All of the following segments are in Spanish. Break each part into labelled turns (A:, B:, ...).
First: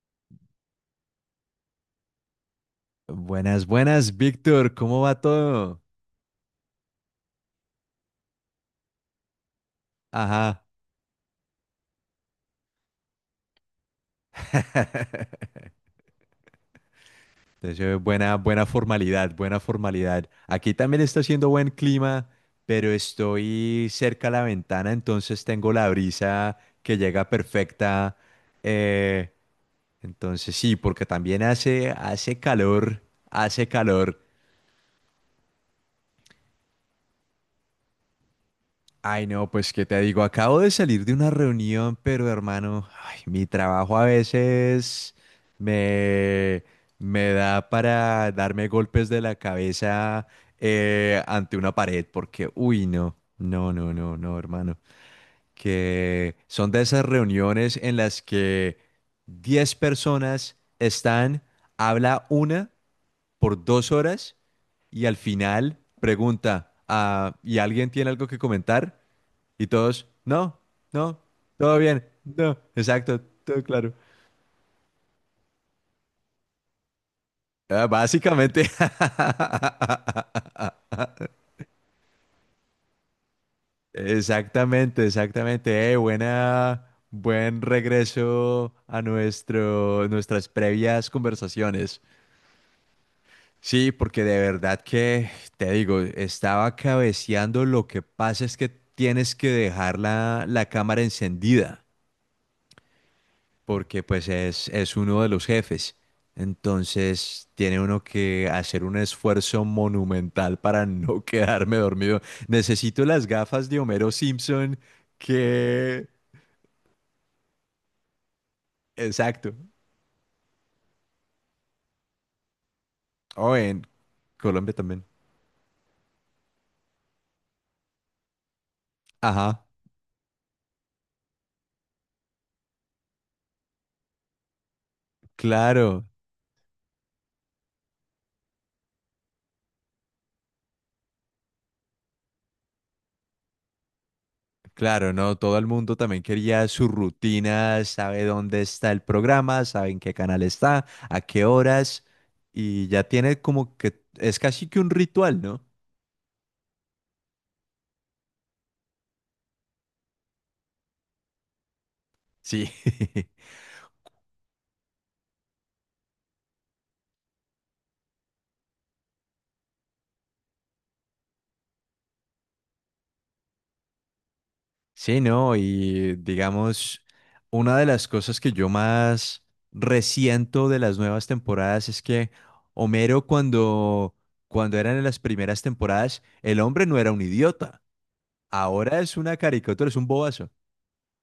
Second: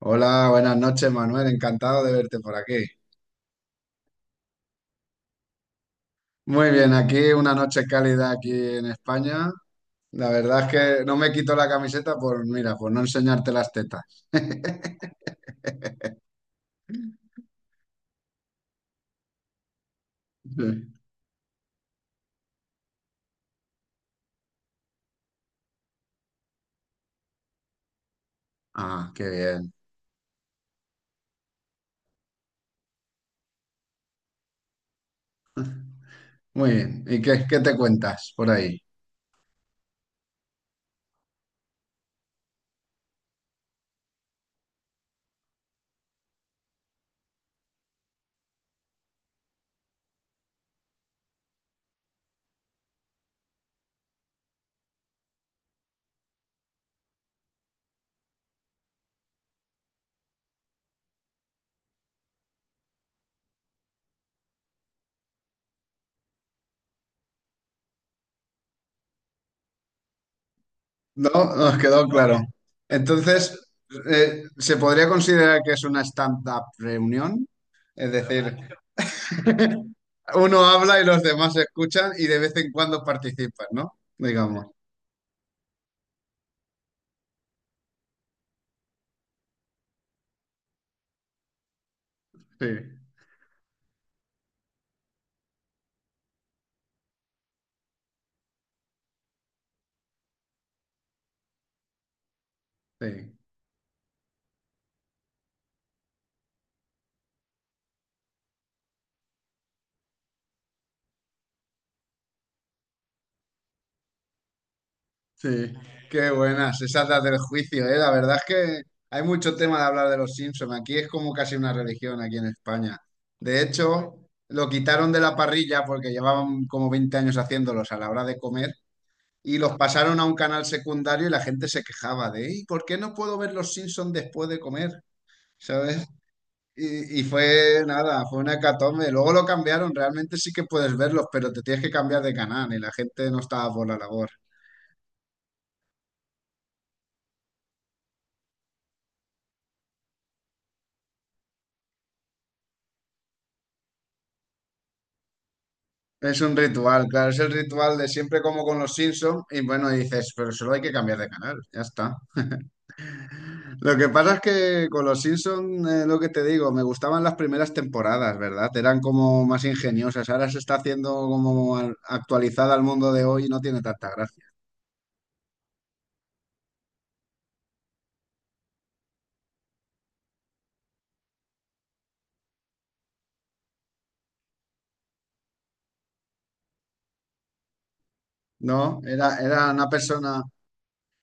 A: Hola, buenas noches, Manuel. Encantado de verte por aquí.
B: Buenas, buenas, Víctor, ¿cómo va todo?
A: Muy bien, aquí una noche cálida aquí en España. La verdad
B: Ajá.
A: es que no me quito la camiseta por, mira, por no enseñarte las tetas.
B: Entonces, buena, buena formalidad, buena formalidad. Aquí
A: Sí.
B: también está haciendo buen clima, pero estoy cerca a la ventana, entonces tengo la brisa que llega perfecta.
A: Ah, qué
B: Eh,
A: bien.
B: entonces sí, porque también hace calor, hace calor.
A: Muy bien. ¿Y qué te cuentas por ahí?
B: Ay, no, pues qué te digo, acabo de salir de una reunión, pero hermano, ay, mi trabajo a veces me, me da para darme golpes de la cabeza ante una pared, porque, uy, no, no, no, no, no, hermano, que son de esas reuniones en las que 10 personas están, habla una por 2 horas y al final pregunta, ah, ¿y alguien tiene algo que comentar? Y todos, no, no,
A: No,
B: todo
A: nos
B: bien,
A: quedó claro.
B: no, exacto,
A: Entonces,
B: todo claro.
A: ¿se podría considerar que es una stand-up reunión?
B: Ah,
A: Es decir,
B: básicamente.
A: uno habla y los demás escuchan y de vez en cuando participan, ¿no? Digamos.
B: Exactamente, exactamente. Buen regreso a nuestras previas conversaciones.
A: Sí,
B: Sí, porque de verdad que, te digo, estaba cabeceando. Lo que pasa es que tienes que dejar la cámara encendida.
A: sí,
B: Porque pues es uno de los jefes. Entonces tiene uno que hacer un esfuerzo monumental para no quedarme dormido. Necesito las gafas de Homero Simpson
A: sí.
B: que...
A: Qué buenas, esas las del juicio, ¿eh? La verdad es que hay mucho
B: Exacto.
A: tema de hablar de los Simpson. Aquí es como casi una religión aquí en España.
B: O
A: De
B: en
A: hecho, lo
B: Colombia también.
A: quitaron de la parrilla porque llevaban como 20 años haciéndolos a la hora de comer y
B: Ajá,
A: los pasaron a un canal secundario y la gente se quejaba de, ¿y por qué no puedo ver los Simpson después de comer? ¿Sabes?
B: claro,
A: Y fue nada, fue una hecatombe. Luego lo cambiaron, realmente sí que puedes verlos, pero te tienes que cambiar de canal y la gente no estaba por la labor.
B: claro, no, todo el mundo también quería su rutina, sabe dónde está el programa, sabe en qué canal está, a qué horas, y ya tiene como que es casi que un ritual, ¿no?
A: Es un ritual, claro, es el ritual de siempre como con los Simpsons y bueno, dices, pero solo hay que cambiar de canal, ya está.
B: Sí.
A: Lo que pasa es que con los Simpsons, lo que te digo, me gustaban las primeras temporadas, ¿verdad? Eran como más ingeniosas, ahora se está haciendo como actualizada al mundo de hoy y no tiene tanta gracia.
B: Sí, no, y digamos, una de las cosas que yo más resiento de las nuevas temporadas es que Homero cuando, cuando eran en las primeras temporadas, el hombre no era un idiota. Ahora
A: No,
B: es una
A: era
B: caricatura,
A: una
B: es un
A: persona.
B: bobazo.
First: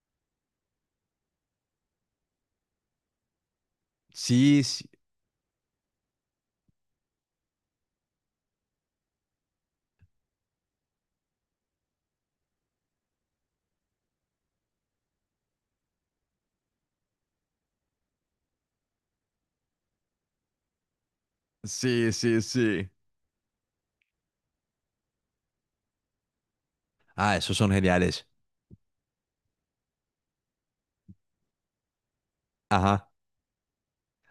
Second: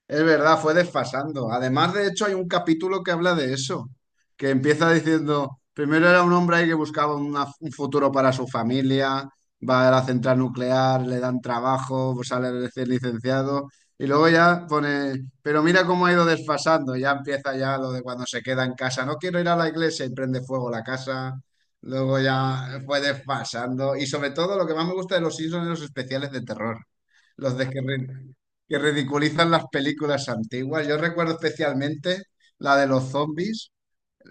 A: Es verdad, fue desfasando. Además, de hecho, hay un capítulo que habla de eso, que
B: Sí, sí,
A: empieza diciendo, primero era un hombre ahí que buscaba un futuro para su familia, va a la central nuclear, le dan trabajo, pues sale recién licenciado, y luego ya pone, pero mira cómo ha ido desfasando, ya empieza ya lo de cuando se queda en casa, no quiero ir a la iglesia y prende fuego la casa,
B: sí,
A: luego
B: sí,
A: ya
B: sí.
A: fue desfasando, y sobre todo lo que más me gusta de los Simpsons es los especiales de terror.
B: Ah, esos
A: Los de
B: son geniales.
A: que ridiculizan las películas antiguas. Yo recuerdo especialmente la de
B: Ajá.
A: los zombies,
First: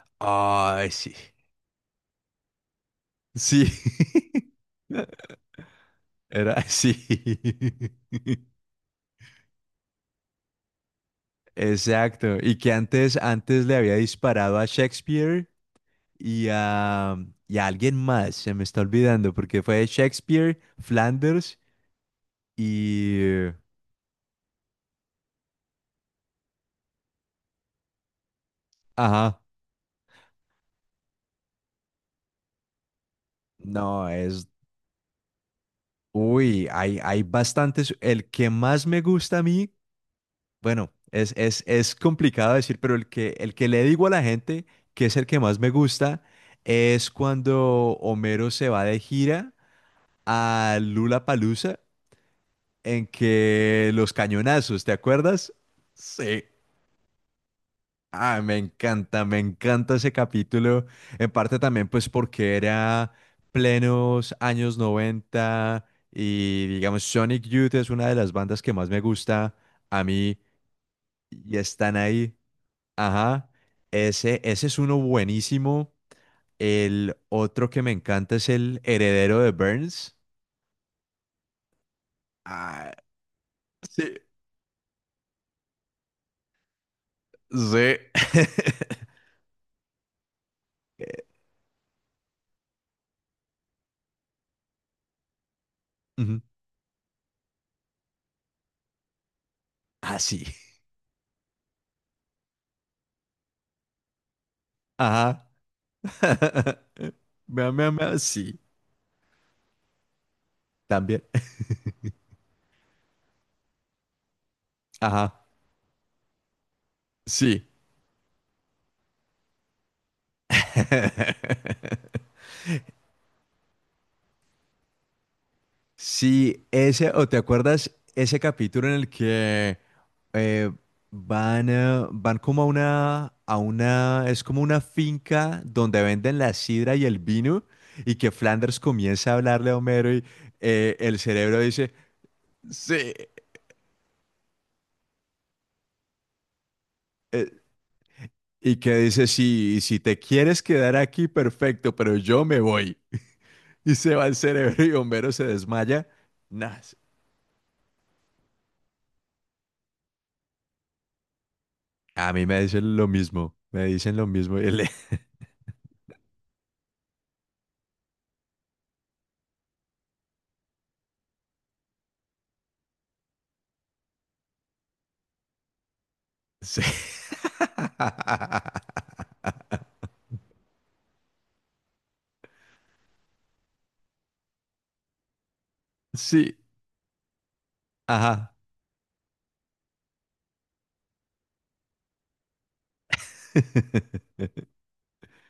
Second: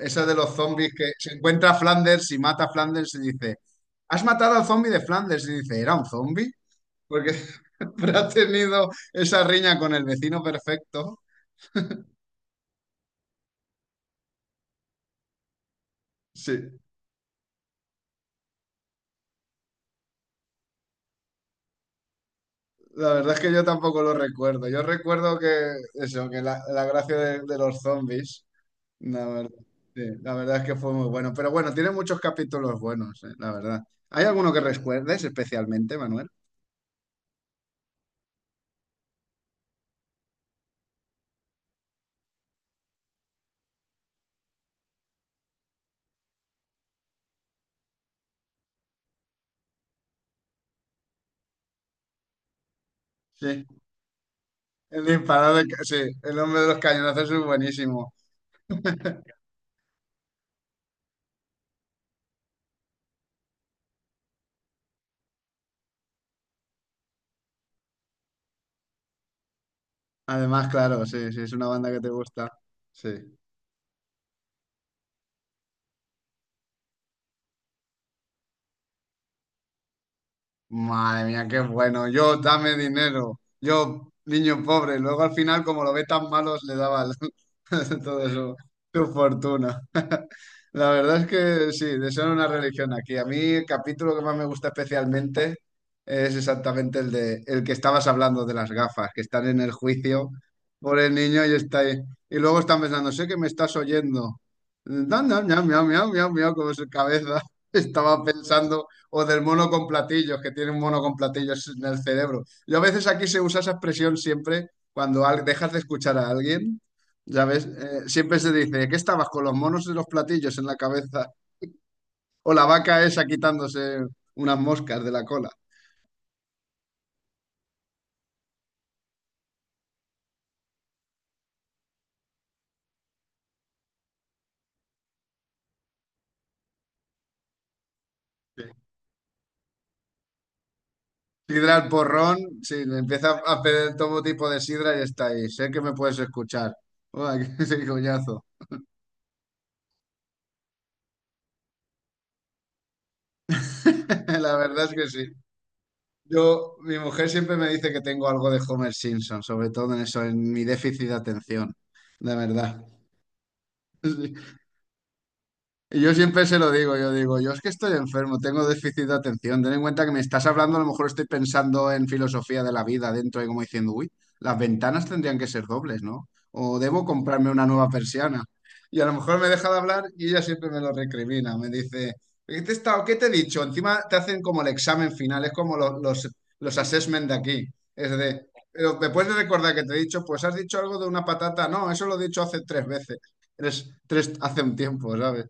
A: esa de los
B: Ay,
A: zombies que
B: sí.
A: se encuentra a Flanders y mata a Flanders y dice,
B: Sí.
A: ¿has matado al zombie de Flanders? Y dice, ¿era un zombie?
B: Era, sí.
A: Porque siempre ha tenido esa riña con el vecino perfecto.
B: Exacto. Y que antes, antes le había disparado a Shakespeare y
A: Sí,
B: a, y a alguien más, se me está olvidando, porque fue Shakespeare, Flanders
A: la verdad es
B: y...
A: que yo tampoco lo recuerdo. Yo recuerdo que eso, que la gracia de los zombies. La
B: Ajá,
A: verdad, sí, la verdad es que fue muy bueno. Pero bueno, tiene muchos capítulos buenos, la verdad.
B: no,
A: ¿Hay
B: es...
A: alguno que recuerdes especialmente, Manuel?
B: Uy, hay bastantes. El que más me gusta a mí, bueno, es complicado decir, pero el que le digo a la gente que es el que más me gusta es cuando Homero se va de gira a Lula Palusa en
A: Sí,
B: que los cañonazos, ¿te
A: el
B: acuerdas?
A: disparado de... Sí, el
B: Sí.
A: hombre de los cañonazos es buenísimo.
B: Ah, me encanta ese capítulo. En parte también, pues, porque era plenos años 90 y, digamos, Sonic Youth es una de las bandas que más me gusta a mí
A: Además, claro, sí, sí, es
B: y
A: una banda
B: están
A: que te
B: ahí.
A: gusta. Sí.
B: Ajá, ese es uno buenísimo. El otro que me encanta es el heredero de Burns.
A: Madre mía, qué bueno. Yo, dame
B: Ah,
A: dinero. Yo,
B: sí,
A: niño pobre. Luego al final, como lo ve tan malos, le daba
B: sí.
A: todo su, su fortuna. La verdad
B: Eh,
A: es que sí, desean una religión aquí. A mí el capítulo que más me gusta especialmente es
B: Ujú.
A: exactamente el de el que estabas hablando de las gafas, que están en el
B: Ah,
A: juicio
B: sí.
A: por el niño y está ahí. Y luego están pensando, sé que me estás oyendo. Miau,
B: Ajá.
A: miau, miau, miau, miau, miau, miau, como su cabeza
B: Me, me,
A: estaba
B: me, sí,
A: pensando. O del mono con platillos, que tiene un mono con
B: también.
A: platillos en el cerebro. Yo a veces aquí se usa esa expresión siempre cuando
B: Ajá,
A: dejas de escuchar a alguien, ya ves.
B: sí.
A: Siempre se dice, ¿qué estabas con los monos y los platillos en la cabeza? O la vaca esa quitándose unas moscas de la cola.
B: Sí, ese, o te acuerdas ese capítulo en el que eh, van como a es como una finca donde venden la sidra y el vino, y que
A: Sí.
B: Flanders comienza a hablarle a Homero y el cerebro
A: Sidra al
B: dice,
A: porrón, sí, le
B: sí,
A: empieza a pedir todo tipo de sidra y está ahí. Sé que me puedes escuchar. Uy,
B: eh,
A: qué coñazo.
B: y que dice, sí, si te quieres quedar aquí, perfecto, pero yo me voy. Y se va el
A: La
B: cerebro
A: verdad
B: y
A: es que
B: Homero
A: sí.
B: se desmaya.
A: Yo,
B: Nah,
A: mi mujer siempre me dice que tengo algo de Homer Simpson, sobre todo en eso, en mi déficit de atención,
B: a
A: de
B: mí me
A: verdad.
B: dicen lo mismo, me dicen lo mismo. Y le-
A: Y yo siempre se lo digo, yo es que estoy enfermo, tengo déficit de atención. Ten en cuenta que me estás hablando, a lo mejor estoy pensando en filosofía de la vida dentro y como diciendo, uy, las ventanas tendrían que ser dobles, ¿no? O
B: Sí.
A: debo comprarme una nueva persiana. Y a lo mejor me deja de hablar y ella siempre me lo recrimina, me dice, ¿qué te he estado, qué te he dicho? Encima te hacen como el examen final, es como
B: Sí,
A: los assessment de aquí. Es de,
B: ajá.
A: pero me puedes recordar que te he dicho, pues has dicho algo de una patata, no, eso lo he dicho hace 3 veces, hace un tiempo, ¿sabes?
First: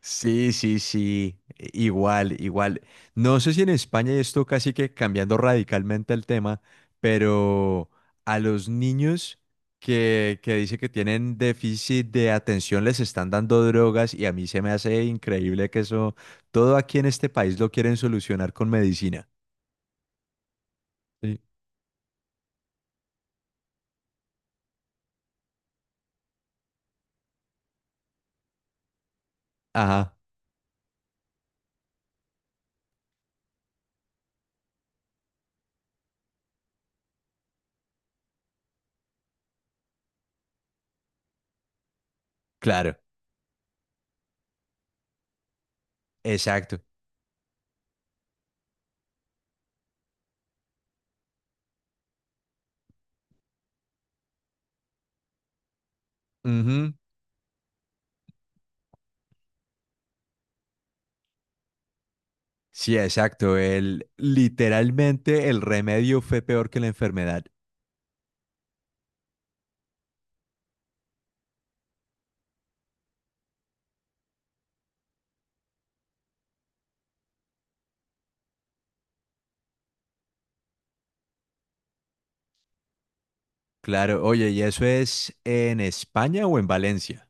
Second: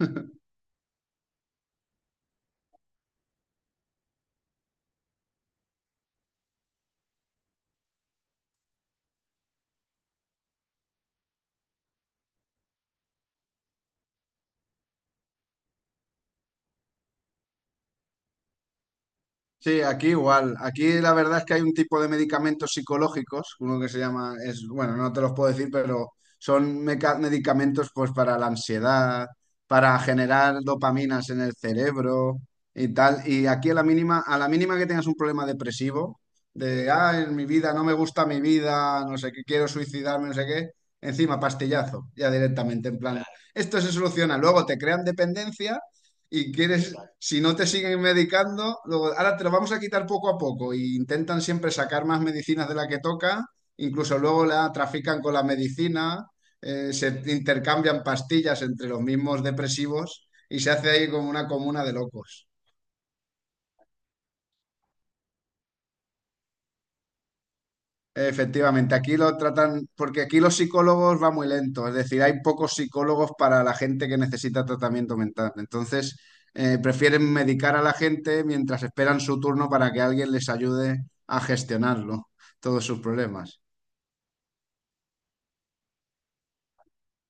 B: Sí, sí, sí, i- igual, igual. No sé si en España y esto casi que cambiando radicalmente el tema, pero a los niños que dice que tienen déficit de atención les están dando drogas y a mí se me hace increíble que eso, todo aquí en este país lo quieren solucionar con medicina.
A: Sí, aquí igual. Aquí la
B: Sí.
A: verdad es que hay un tipo de medicamentos psicológicos, uno que se llama, es, bueno, no te los puedo decir, pero son medicamentos pues para la ansiedad, para
B: Ajá,
A: generar dopaminas en el cerebro y tal. Y aquí a la mínima que tengas un problema depresivo, de, ah, en mi vida, no me gusta mi vida, no sé qué, quiero suicidarme, no sé qué, encima pastillazo, ya directamente,
B: claro.
A: en plan, claro, esto se soluciona. Luego te crean dependencia y
B: Exacto.
A: quieres si no te siguen medicando, luego, ahora te lo vamos a quitar poco a poco y intentan siempre sacar más medicinas de la que toca, incluso luego la trafican con la medicina,
B: Ujú.
A: se intercambian pastillas entre los mismos depresivos y se hace ahí como una comuna de locos.
B: Sí, exacto. El, literalmente el remedio fue peor que la enfermedad.
A: Efectivamente, aquí lo tratan, porque aquí los psicólogos va muy lento, es decir, hay pocos psicólogos para la gente que necesita tratamiento mental. Entonces, prefieren medicar a la gente mientras esperan su turno para que alguien les ayude a gestionarlo, todos sus problemas.
B: Claro, oye, ¿y eso es en España o en Valencia?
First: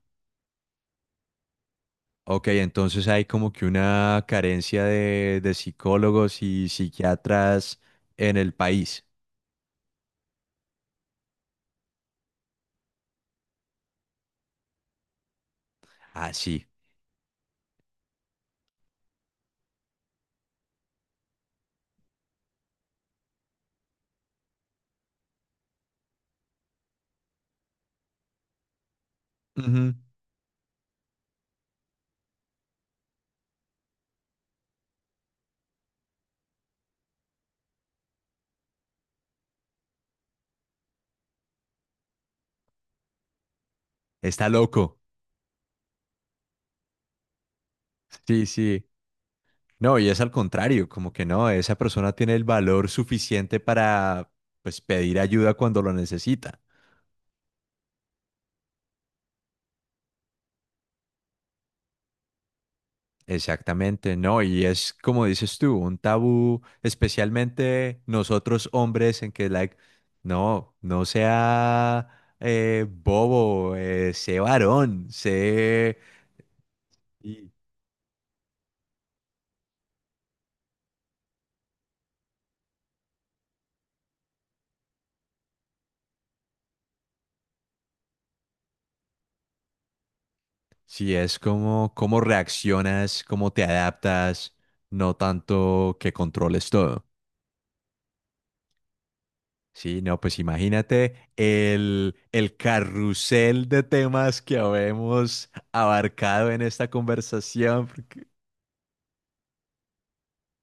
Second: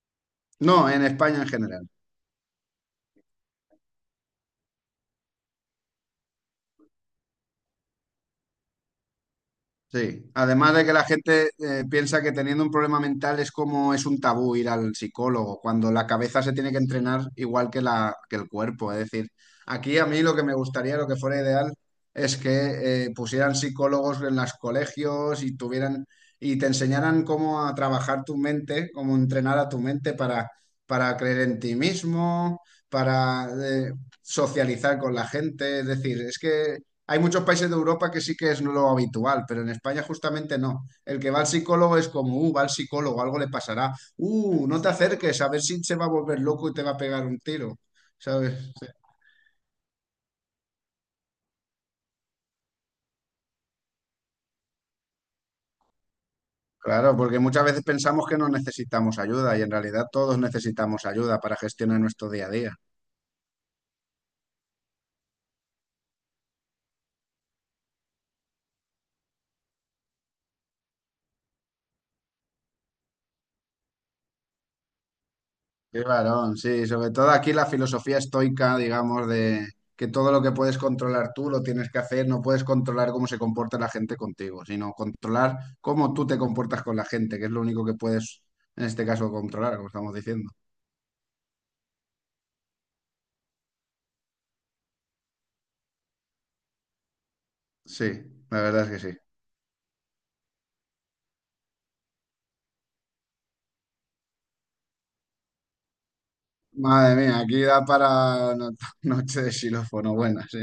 A: No, en España en general.
B: Ok, entonces hay como que una carencia de psicólogos y psiquiatras en el país.
A: Sí, además de que la gente piensa que teniendo un problema mental es como es un tabú ir al psicólogo, cuando la
B: Ah,
A: cabeza se
B: sí.
A: tiene que entrenar igual que la, que el cuerpo. Es decir, aquí a mí lo que me gustaría, lo que fuera ideal, es que pusieran psicólogos en los colegios y tuvieran y te enseñaran cómo a trabajar tu mente, cómo entrenar a tu
B: Ujú.
A: mente para creer en ti mismo, para socializar con la gente. Es decir, es que hay muchos países de Europa que sí que es lo habitual, pero en España justamente no. El que va al psicólogo es como, va al psicólogo, algo le pasará.
B: Está
A: No te
B: loco.
A: acerques, a ver si se va a volver loco y te va a pegar un tiro,
B: Sí,
A: ¿sabes?
B: sí.
A: Sí.
B: No, y es al contrario, como que no, esa persona tiene el valor suficiente para, pues, pedir ayuda cuando lo necesita.
A: Claro, porque muchas veces pensamos que no necesitamos ayuda y en realidad todos necesitamos ayuda para gestionar nuestro día a día.
B: Exactamente, no, y es como dices tú, un tabú, especialmente nosotros hombres, en que, like, no, no sea bobo, sé varón, sé.
A: Qué varón, sí, sobre todo
B: Y
A: aquí la filosofía estoica, digamos, de que todo lo que puedes controlar tú lo tienes que hacer, no puedes controlar cómo se comporta la gente contigo, sino controlar cómo tú te comportas con la gente, que es lo único que puedes, en este caso, controlar, como estamos diciendo.
B: sí, es como cómo reaccionas, cómo te adaptas, no tanto que controles todo.
A: Sí, la verdad es que sí.
B: Sí, no, pues imagínate el carrusel de temas que habemos abarcado en esta
A: Madre mía, aquí da
B: conversación.
A: para noche de xilófono, buena, sí.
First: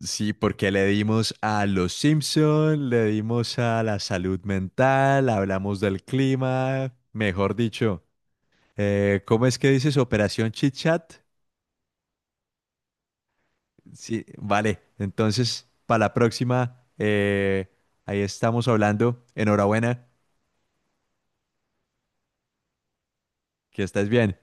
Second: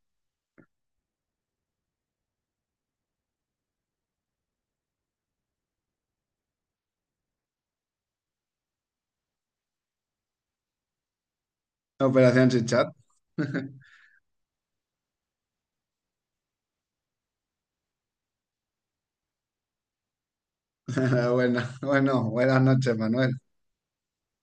B: Sí, porque le dimos a los Simpson, le dimos a la salud mental, hablamos del clima, mejor dicho. ¿Cómo es que dices Operación Chit Chat?
A: Operación Chichat.
B: Sí, vale. Entonces, para la próxima, ahí estamos hablando. Enhorabuena,
A: Buena, bueno, buenas noches, Manuel.
B: que estés bien.